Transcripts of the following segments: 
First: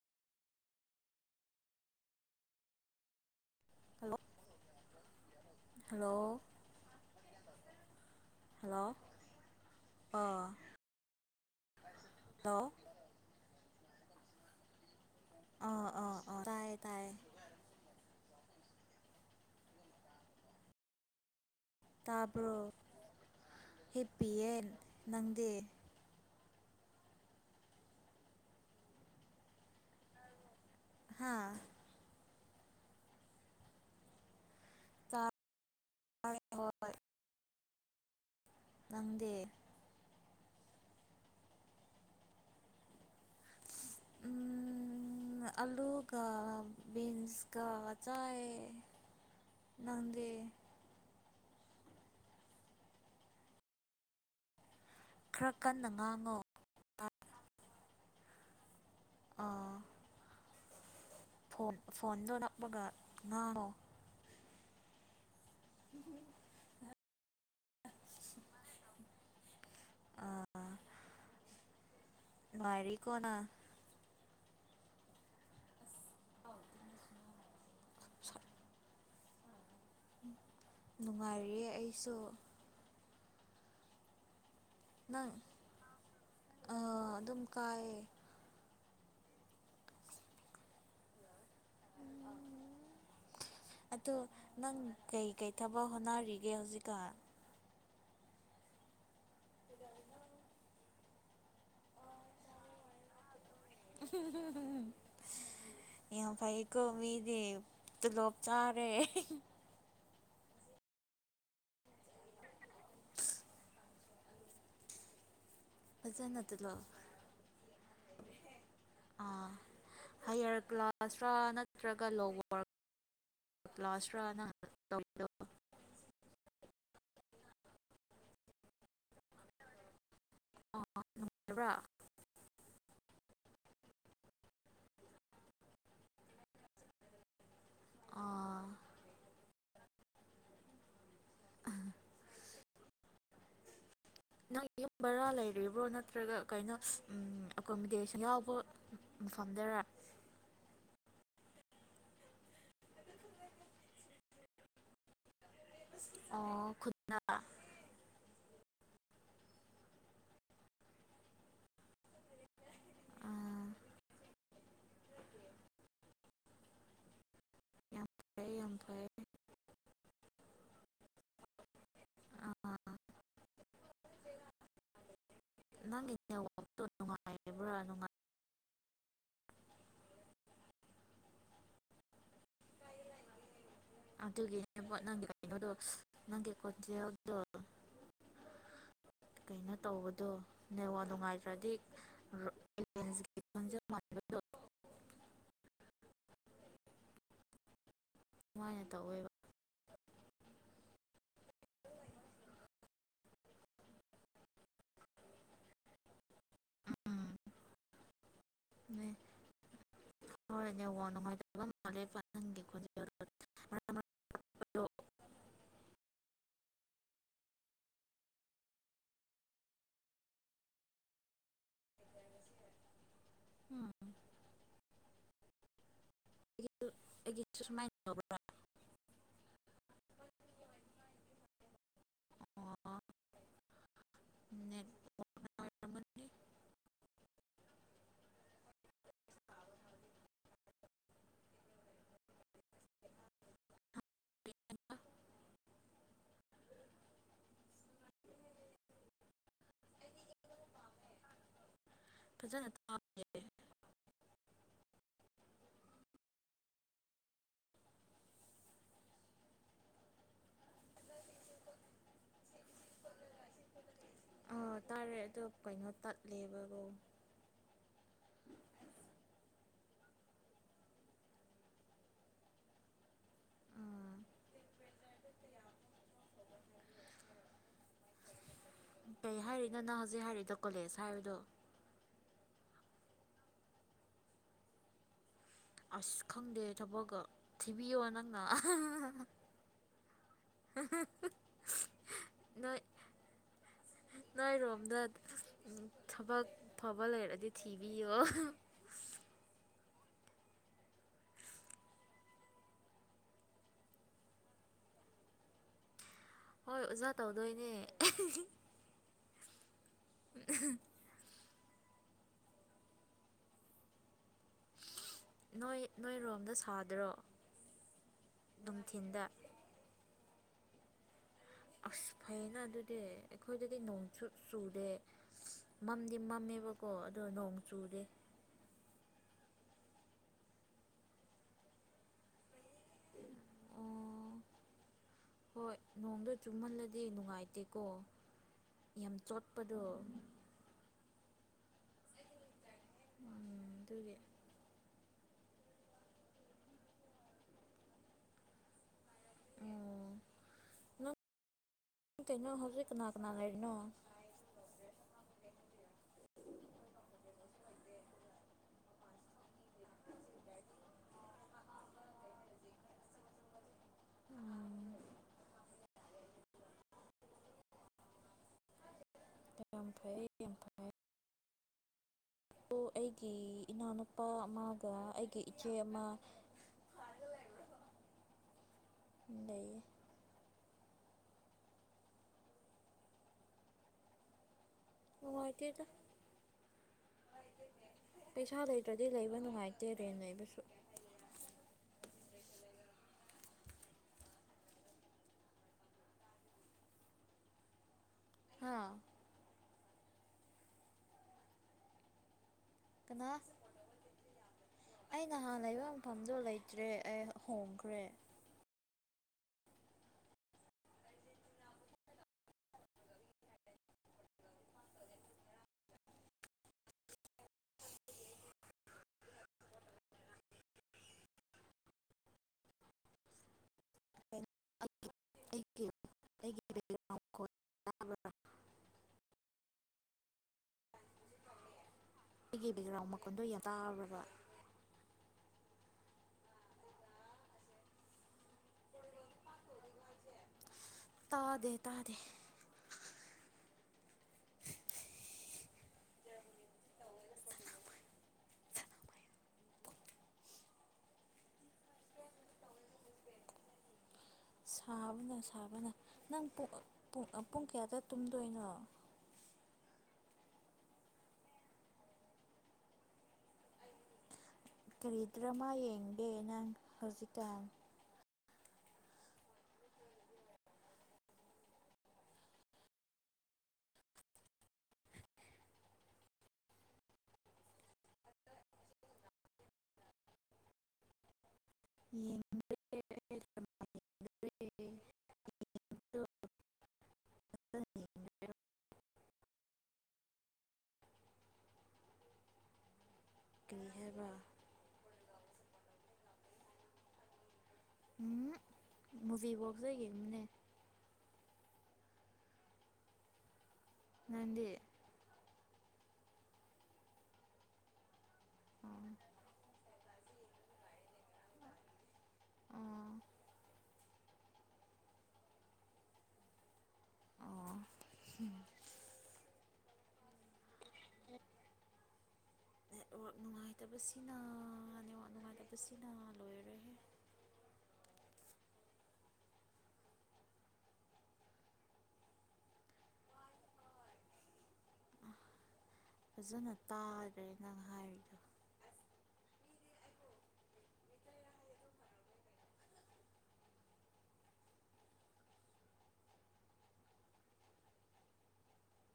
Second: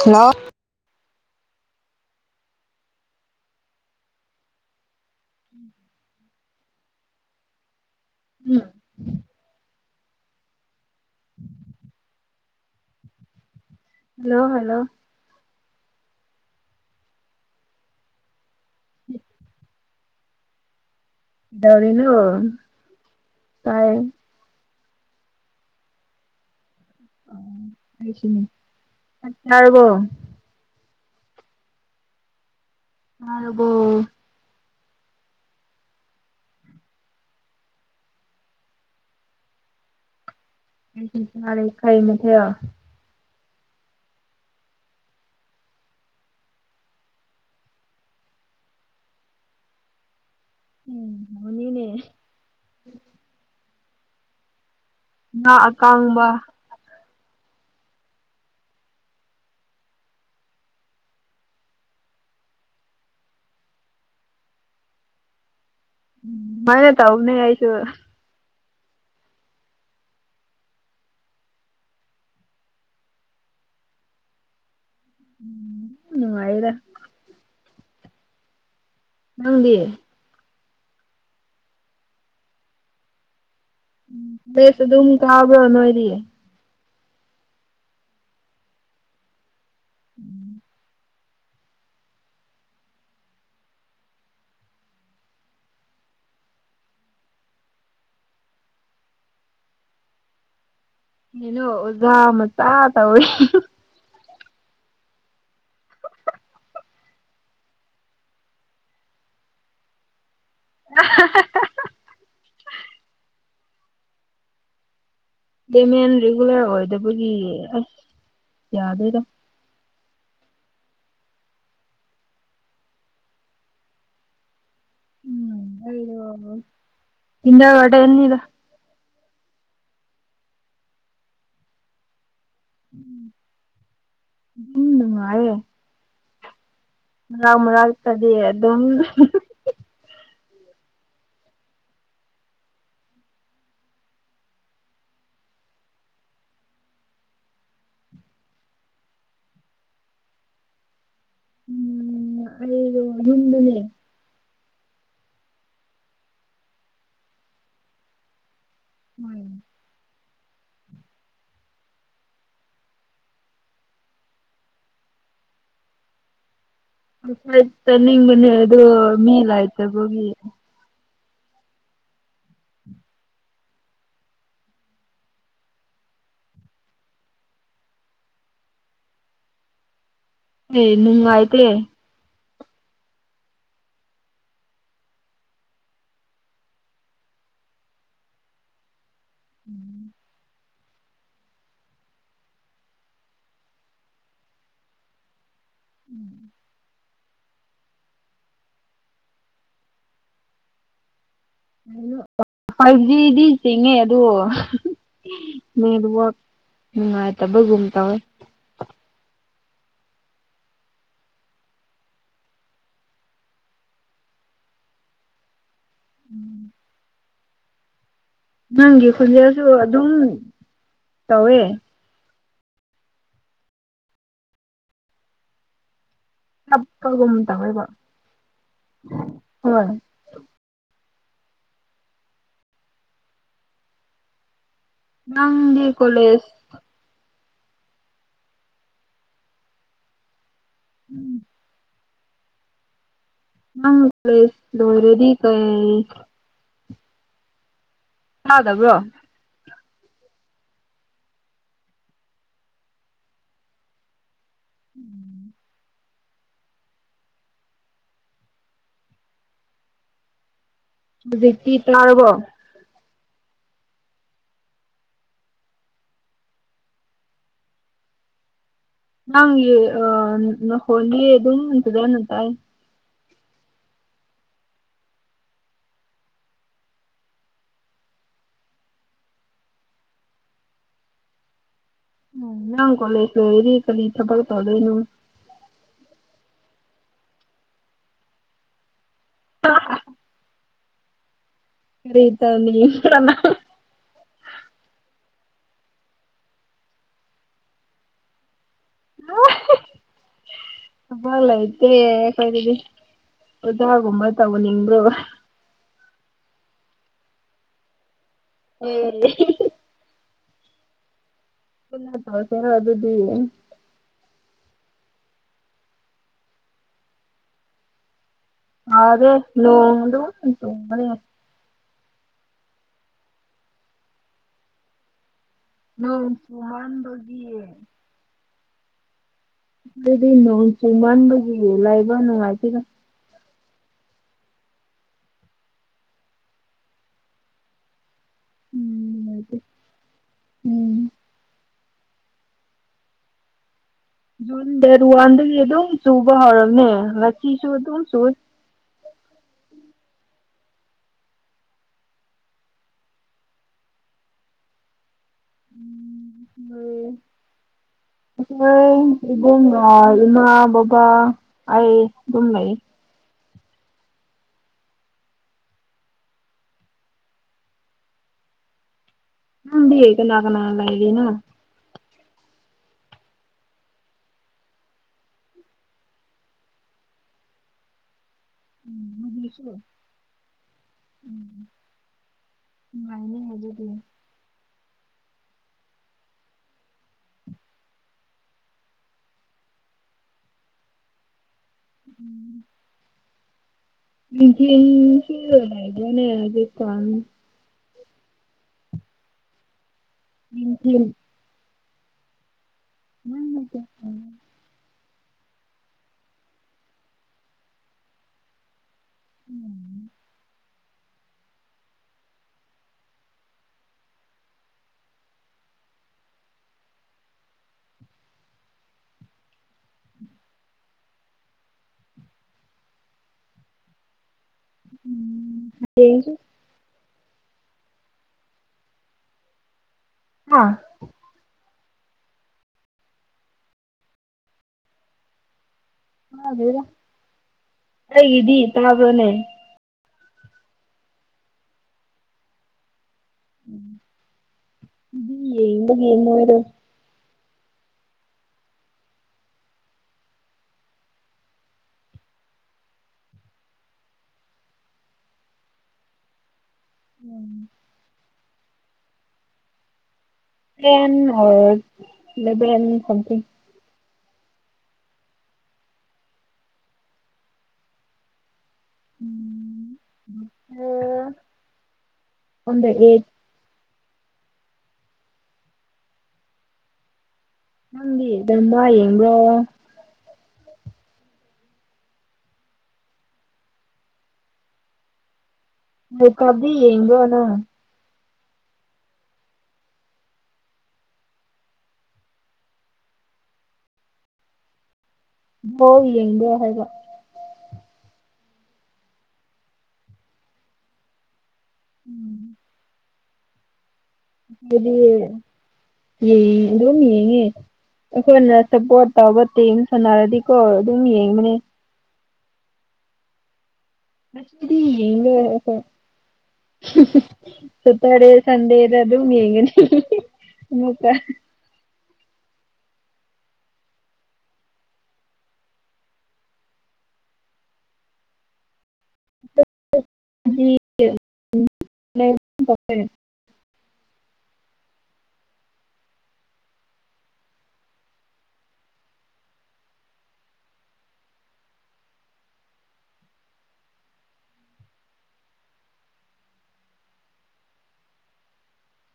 hello ꯀꯩꯅꯣ hello ꯎꯝ hello ꯑꯣ ꯇꯣ ꯍꯜꯂꯣ ꯍꯜꯂꯣ ꯑꯣ ꯑꯣ ꯇꯥꯏ ꯇꯥꯏ ꯗꯧꯔꯤꯅ ꯇꯥꯕ꯭ꯔꯣ ꯀꯥꯏ ꯅꯪꯗꯦ ꯠꯇꯕꯣ ꯍꯥꯥ ꯑꯕꯣ ꯆ ꯍꯣꯏ ꯂꯝꯪꯗꯦ ꯅ ꯌꯦ ꯈ ꯃꯊꯌꯥ ꯑꯂꯨꯒ ꯕꯤꯟꯁ ꯀ ꯆꯌꯦ ꯅꯪꯗꯤꯦ ꯎꯝꯅꯤꯅꯦ ꯑ ꯀꯥꯉꯕ ꯇ ꯑ ꯐꯣꯟ ꯐꯣꯟꯗꯣ ꯅꯛꯄꯒ ꯉꯥꯔꯣ ꯃꯅꯦ ꯇ ꯍꯧꯅ ꯍꯥꯏꯥꯏꯁꯨ ꯑꯥ ꯃꯥꯔꯤ ꯀꯣꯅ ꯎꯝ ꯎꯝ ꯍꯥꯏꯥꯏꯗ [inaudible] ꯅꯪꯗꯤ ꯅꯨꯡꯉꯥꯏꯔꯤꯌꯦ ꯑꯩꯁꯨ ꯎꯝ ꯁ ꯝ ꯅꯪ ꯊꯥꯕ꯭ꯔ ꯅꯣꯏꯔꯤꯦ ꯑꯗꯨꯝ ꯀꯥꯏ ꯎꯝ ꯑꯣ ꯅꯪ ꯀꯩꯀꯩ ꯊꯕ ꯍꯣꯠꯅꯔꯤꯒꯦ ꯍꯧꯖꯤꯛꯀ ꯅꯅꯣ ꯑꯣꯖꯥ ꯃꯆꯥ ꯇꯧꯋꯦ ꯌꯥ ꯐꯩ ꯀꯣ ꯃꯤꯗꯤ ꯇꯂꯣꯞ ꯆꯥꯔꯦ [inaudible] ꯗꯦꯃꯦꯟ ꯐꯖꯅ ꯔꯤꯒꯨꯂꯔ ꯇꯣꯂꯣꯞ ꯑꯣꯏꯗꯕꯒꯤ ꯑꯁ ꯌꯥꯗꯣꯏꯗ ꯍꯥꯏꯌꯥꯔ ꯀ꯭ꯂꯥꯁꯇꯔ꯭ꯔꯥ ꯅꯠꯇ꯭ꯔꯒ ꯂꯣꯋꯔ ꯀ꯭ꯂꯥꯁꯇ꯭ꯔꯥꯅ ꯎꯝ ꯏꯖ ꯋꯥꯇ ꯌꯦꯅꯤꯗ ꯑ ꯅꯅꯨꯡꯉꯔꯕ꯭ꯔꯥ ꯎꯝꯅꯨꯡ ꯃꯥꯔꯦ ꯃꯔꯛ ꯃꯔꯥꯛꯛꯇꯗꯤ ꯑꯥ ꯑꯗꯨꯝ ꯅꯪ ꯌꯨꯝ ꯕꯔꯥ ꯂꯩꯔꯤ ꯕ꯭ꯔꯣ ꯅꯠꯇ꯭ꯔꯒ ꯀꯩꯅꯣ ꯑꯦꯀꯣꯃꯤꯣꯗꯦꯁꯟ ꯌꯥꯎꯕ꯭ꯔꯣ ꯐꯝꯗꯔꯥ ꯑꯣ ꯍꯟꯗꯅꯦ ꯑꯣ ꯈꯨꯠꯅꯥ ꯍꯣꯏ ꯑꯥ ꯍꯁꯠꯇ ꯌꯥꯝ ꯅꯤꯡꯅꯦ ꯐꯩ ꯌꯥꯝ ꯑꯗꯨ ꯐꯩ ꯃꯦꯂꯥꯏꯇ ꯍꯒꯤꯤ ꯑꯥ ꯅꯪꯒꯤꯆꯦ ꯋꯇꯣ ꯅꯨꯡꯉꯥꯏꯔꯤꯕ꯭ꯔꯥꯅꯨꯡꯥꯏ ꯑꯦ ꯅꯪ ꯑꯥꯏꯇꯦ ꯑꯗꯨꯒꯤꯅꯦꯕ ꯅꯪꯒꯤ ꯀꯩꯅꯣꯗꯣ ꯅꯪꯒꯤ ꯀꯣꯟꯖꯗꯣ ꯀꯩꯅꯣ ꯇꯧꯕꯗꯣ ꯅꯦꯋꯥ ꯅꯨꯡꯉꯥꯏꯇ꯭ꯔꯗꯤꯂꯦꯟꯁ ꯈꯣꯟꯖꯦꯜ ꯃꯥꯟꯕꯗꯣ ꯎꯝ [inaudible] ꯑꯗꯨꯨꯃꯥꯏꯅ ꯇꯧꯋꯦꯕ ꯐꯥꯏꯚ ꯖꯤꯗꯤ ꯆꯤꯡꯉꯦ ꯑꯗꯣ ꯅꯦꯠꯋꯥꯛ ꯅꯨꯡꯉꯥꯏꯇꯕꯒꯨꯝ ꯇꯧꯋꯦ ꯎꯝ ꯍꯣꯏ ꯋꯥ ꯅꯨꯡꯉꯥꯏꯇ ꯃꯥꯦ ꯄ ꯍꯪꯒꯦ ꯈꯣ ꯣ ꯎꯝ ꯅꯪꯒꯤ ꯈꯨꯟꯖꯦꯜꯁꯨ ꯑꯗꯨꯝ ꯇꯧꯋꯦ ꯎꯝ ꯇ ꯑꯩꯒꯤꯁꯨ ꯇꯧ ꯑꯩꯒꯤꯁꯨ ꯍꯣꯏꯕ ꯁꯨꯃꯥꯏꯅ ꯇꯧꯕ꯭ꯔꯥ ꯍꯣꯏ ꯑꯣ ꯅꯪꯒꯤꯦ ꯑꯣꯏꯔꯝꯒꯅꯤ ꯀꯣꯂꯦꯁ ꯎꯝ ꯑꯪ ꯐꯦꯁ ꯂꯔꯦꯗꯤ ꯀ ꯌꯥꯥꯎꯗꯕ꯭ꯔꯣ ꯐꯖꯟ ꯑꯇꯥ [unintelligible] ꯎꯝ ꯍꯧꯖꯤꯛꯇꯤ ꯇꯥ ꯔꯕꯣ ꯑꯥ ꯇꯥꯔꯦ ꯑ ꯀꯩꯅꯣ ꯇꯠꯂꯦꯕꯀꯣ ꯅꯪ ꯑ ꯍꯣꯂꯤ ꯑꯗꯨꯇꯗꯅ ꯇ ꯎꯥ ꯀꯩ ꯍꯥꯏꯔꯤꯅꯣ ꯅꯪ ꯍꯧꯖꯤꯛ ꯍꯥꯏꯔꯤꯗ ꯀꯣꯂꯦꯖ ꯍꯥꯏꯕꯗꯣ ꯅꯥꯡ ꯀꯂꯦꯁꯗ ꯏꯔꯤ ꯀꯂꯊꯕ ꯇꯗꯦꯩꯅ ꯑꯁ ꯈꯪꯗꯦ ꯊꯕꯛꯀ ꯊꯤꯕꯤꯌꯣ ꯅꯪꯅ ꯀꯔꯤ ꯇ ꯏ ꯂꯅꯥꯔꯣꯝꯗ ꯊꯕꯛ ꯐꯕ ꯂꯩꯔꯗꯤ ꯊꯤꯕꯤꯌꯣ ꯍꯕꯂꯥꯏꯇꯦ ꯀꯣꯏꯗꯤ ꯑꯣꯗꯒꯨꯝꯕ ꯇꯧꯅꯤꯡꯕ꯭ꯔꯣ ꯍꯣꯏ ꯑꯣꯖꯥ ꯇꯧꯗꯣꯏꯅꯦ ꯑ ꯎ ꯂ ꯇꯧ ꯈꯦꯔꯣ ꯑꯗꯨꯗꯤ ꯅꯣꯏ ꯅꯣꯏꯔꯣꯝꯗ ꯁꯥꯗ꯭ꯔꯣ ꯅꯨꯡꯊꯤꯟꯗ ꯑꯗꯦ ꯅꯣꯡ ꯇꯣ ꯌꯥ ꯑꯁ ꯐꯩꯌꯦꯅ ꯑꯗꯨꯗꯤ ꯑꯩꯈꯣꯏꯗꯗꯤ ꯅꯣꯡꯁꯨ ꯆꯨꯗꯦ ꯃꯝꯗꯤ ꯅꯣꯡ ꯃꯝꯃꯦꯕꯀꯣ ꯑꯗꯣ ꯆꯨꯃꯟꯕꯒꯤ ꯅꯣꯡ ꯆꯨꯗꯦ ꯑꯗꯨꯗꯤ ꯅꯣꯡ ꯆꯨ ꯃꯟꯕꯒꯤꯂꯥꯏꯕ ꯅꯨꯡꯉꯥꯏꯇꯔ ꯑꯣ ꯍꯣꯏ ꯅꯣꯡꯗ ꯆꯨꯝꯍꯜꯂꯗꯤ ꯅꯨꯡꯉꯥꯏꯇꯦꯀꯣ ꯎꯝ ꯌꯥꯝ ꯅꯨꯡꯉꯥꯏꯇꯦ ꯆꯣꯠꯄꯗꯣ ꯎꯝ ꯎꯝ ꯑꯗꯨ ꯖꯨꯟ ꯗꯦꯠ ꯋꯥ ꯋꯥꯟꯗꯒꯤ ꯑꯗꯨꯝ ꯁꯨꯕ ꯍꯧꯔꯝꯃꯦ ꯃꯁꯤꯁꯨ ꯑꯗꯨꯝ ꯁꯨ ꯑꯣ ꯇꯩꯅꯣ ꯍꯧꯖꯤꯛ ꯀꯅꯥ ꯀꯅꯥ ꯂꯩꯔꯤꯅꯣ ꯎꯁꯣꯏ ꯏꯕꯝ ꯏꯃꯥ ꯕꯕꯥ ꯑꯩ ꯑꯗꯨꯝ ꯂꯩ ꯎꯝ ꯌꯥꯝ ꯗꯤ ꯀ ꯐꯩ ꯅꯥ ꯌꯥꯝ ꯀꯅꯥ ꯐꯩ ꯂꯒꯅ ꯑꯗꯨ ꯑꯩꯒꯤ ꯏꯅꯥꯎꯅꯨꯄꯥ ꯑꯃꯒ ꯑꯩꯒꯤ ꯏꯆꯦ ꯑꯃ ꯁꯣ ꯂꯩꯌꯦ ꯎꯝꯥꯏꯅꯦ ꯍꯥꯏꯒꯗꯤ ꯇꯗ ꯄꯩꯁꯥ ꯂꯩꯇ꯭ꯔꯗꯤ ꯂꯩꯕ ꯅꯨꯡꯉꯥꯏꯇꯦ ꯔꯦꯟ ꯂꯩꯕꯁꯨ ꯎꯝ ꯁꯤꯂꯒꯅꯦ ꯔꯥꯖꯁꯊꯥꯟ ꯍꯥ ꯎ ꯀꯅꯥ ꯑ ꯀ ꯑꯩ ꯅꯍꯥꯟ ꯂꯩꯕ ꯃꯐꯝꯗꯣ ꯂꯩꯇ꯭ꯔꯦ ꯑꯩ ꯍꯣꯡꯈ꯭ꯔꯦ ꯎꯝ ꯍꯌꯦꯡꯁꯨ [unintelligible] ꯣꯏ ꯑꯥ ꯑꯩꯒꯤ ꯕꯦꯛꯒ꯭ꯔꯥꯎꯟ ꯃꯈꯣꯟꯗꯣ ꯌꯥꯝ ꯇꯥꯕ꯭ꯔꯕ ꯍ ꯔ ꯀꯩꯗꯤ ꯇꯃ ꯐꯣꯅꯦ ꯇꯥꯗꯦ ꯇꯥꯗ ꯌꯦꯕꯒꯤ ꯑꯣꯏ ꯑꯣꯏꯗ ꯁꯥꯕꯅ ꯁꯥꯕꯅ ꯅꯪ ꯄ ꯨꯡ ꯑ ꯄꯨꯡ ꯀꯌꯥꯗ ꯇ ꯇꯣꯏꯅꯣ ꯕ ꯁꯊꯤꯡ ꯀꯔꯤꯗ꯭ꯔꯃ ꯌꯦꯡꯒꯦ ꯅꯪ ꯍꯧꯖꯤꯛꯀꯥꯟ ꯑꯣꯗ ꯑꯦꯠ ꯅꯪꯗꯤꯗꯃ ꯌꯦꯡꯕ꯭ꯔꯣ ꯌꯦ ꯎ ꯀꯗꯤ ꯌꯦꯒꯅ ꯍ ꯌ ꯀ꯭ꯔꯤꯍꯕ ꯣꯕꯤ ꯌꯦꯡꯗ ꯍꯥꯏꯦꯒ ꯎꯝ ꯃꯨꯚꯤꯕꯣꯛ ꯁ ꯑꯣꯏꯒꯦꯦꯝꯅꯦ ꯎꯝ ꯅꯪꯗꯤ ꯌꯗꯤ ꯌꯦ ꯑꯗꯨꯝ ꯌꯦꯡꯉꯤ ꯑꯩꯈꯣꯏꯅ ꯑꯣ ꯁꯞꯄꯣꯔꯠ ꯇꯧꯕ ꯇꯦꯡ ꯁꯥꯟꯅꯔꯗꯤꯀꯣ ꯑꯗꯨꯝ ꯌꯦꯡꯕꯅꯦ ꯑ ꯗꯤꯒ ꯑꯣ ꯁꯇꯥꯔꯦ ꯁꯟꯗꯦ ꯏꯔ ꯑꯗꯨꯅꯤ ꯍꯦꯒꯦꯅꯦ ꯃꯛꯇ ꯅꯦꯠꯋꯥꯛ ꯅꯨꯡꯉꯥꯏꯇꯕꯁꯤꯅ ꯅꯦꯠꯋꯥꯛ ꯅꯨꯡꯉꯥꯏꯇꯕꯁꯤꯅ ꯂꯣꯏꯔꯦ [unintelligible] ꯐꯖꯅ ꯇꯥꯗ꯭ꯔꯦ ꯅꯪ ꯍꯥꯏꯔꯤꯗꯣ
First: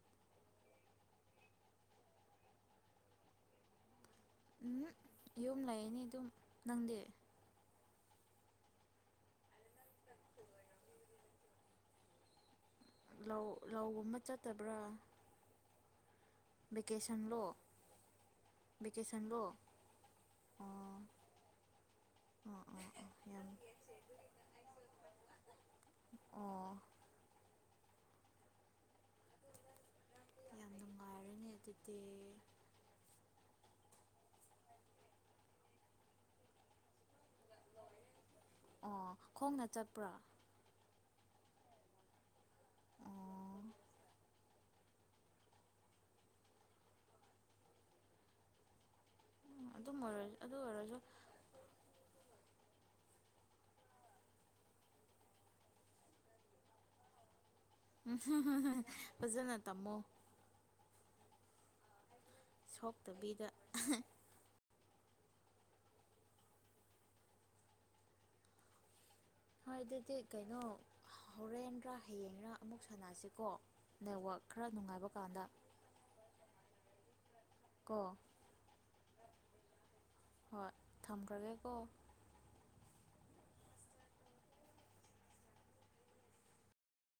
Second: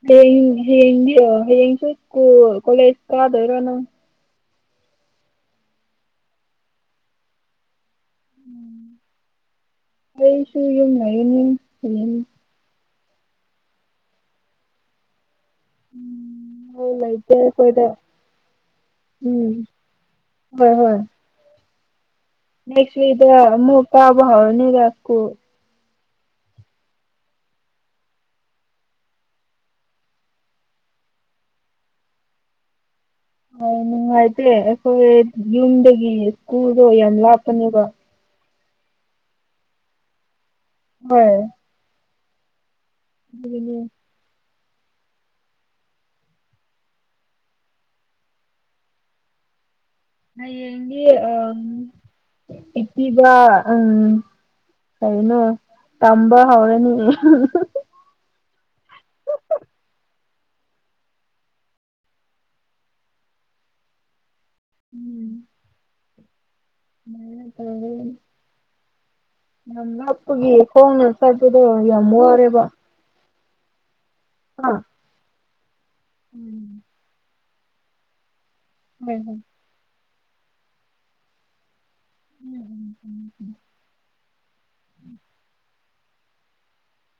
ꯍ ꯍ ꯍꯁꯨ ꯁꯀꯨ ꯀꯣꯂꯦꯖ ꯀꯗꯔꯣ ꯅꯪ ꯎꯝ ꯌꯨꯝ ꯂꯩ ꯅꯤ ꯑꯗꯨꯝ ꯅꯪꯗꯤ ꯀꯁꯨꯨ ꯌꯨꯝ ꯍꯥꯏꯔꯤꯅ ꯂꯧ ꯂꯧꯒꯨꯝꯕ ꯆꯠꯇꯕ꯭ꯔꯥ ꯊꯕꯛ ꯚꯦꯀꯦꯁꯟ ꯂꯩꯇꯦ ꯂ ꯑꯩꯈꯣꯏꯗ ꯚꯦꯀꯦꯁꯟ ꯂ ꯎꯝ ꯅꯦꯛꯁꯛ ꯃꯨꯀꯕꯥꯎꯅꯤꯗꯥꯁꯀꯣ ꯑꯣ ꯌꯥꯝ ꯅꯨꯡꯉꯥꯏꯔꯅꯦ ꯑꯗꯨꯗꯤ ꯍ ꯅꯨꯡꯉꯥꯏꯇꯦ ꯑꯩꯈꯣꯏ ꯌꯨꯝꯗꯒꯤ ꯁ꯭ꯀꯨꯜꯗꯣ ꯌꯥꯝ ꯂꯥꯞꯄꯅꯦꯕ ꯑꯣ ꯈꯣꯡꯅ ꯆꯠꯄ꯭ꯔꯥ ꯍꯣꯏ ꯑꯣ ꯎ ꯑꯗꯨꯝ ꯑꯣꯏꯔ ꯑꯗꯨ ꯑꯣꯏꯔꯁꯨ [inaudible] ꯏꯄꯤꯕ ꯎꯝ ꯀꯩꯅꯣ ꯇꯝꯕ ꯍꯧꯔꯅꯤ ꯐꯖꯅ ꯇꯝꯃꯣ ꯁꯣꯛꯇꯕꯤꯗ ꯎꯝ [unintelligible] ꯍꯣꯏ ꯌꯥꯝ ꯑꯗꯨꯗꯤ ꯂꯞꯄꯒꯤ ꯀꯩꯅꯣ ꯈꯣꯡꯅ ꯆꯠꯄꯗꯣ ꯌꯥꯝ ꯋꯥꯔꯦꯕ ꯀꯣ ꯅꯦꯠꯋꯣꯔꯛ ꯈꯔ ꯍꯥ ꯅꯨꯡꯉꯥꯏꯕ ꯀꯥꯟꯗ ꯎꯝ ꯀꯣ ꯎꯝ ꯍꯝ ꯍꯣꯏ ꯊꯝꯈ꯭ꯔꯒꯦꯀꯣ ꯎꯝ ꯎꯝꯝ ꯎꯝ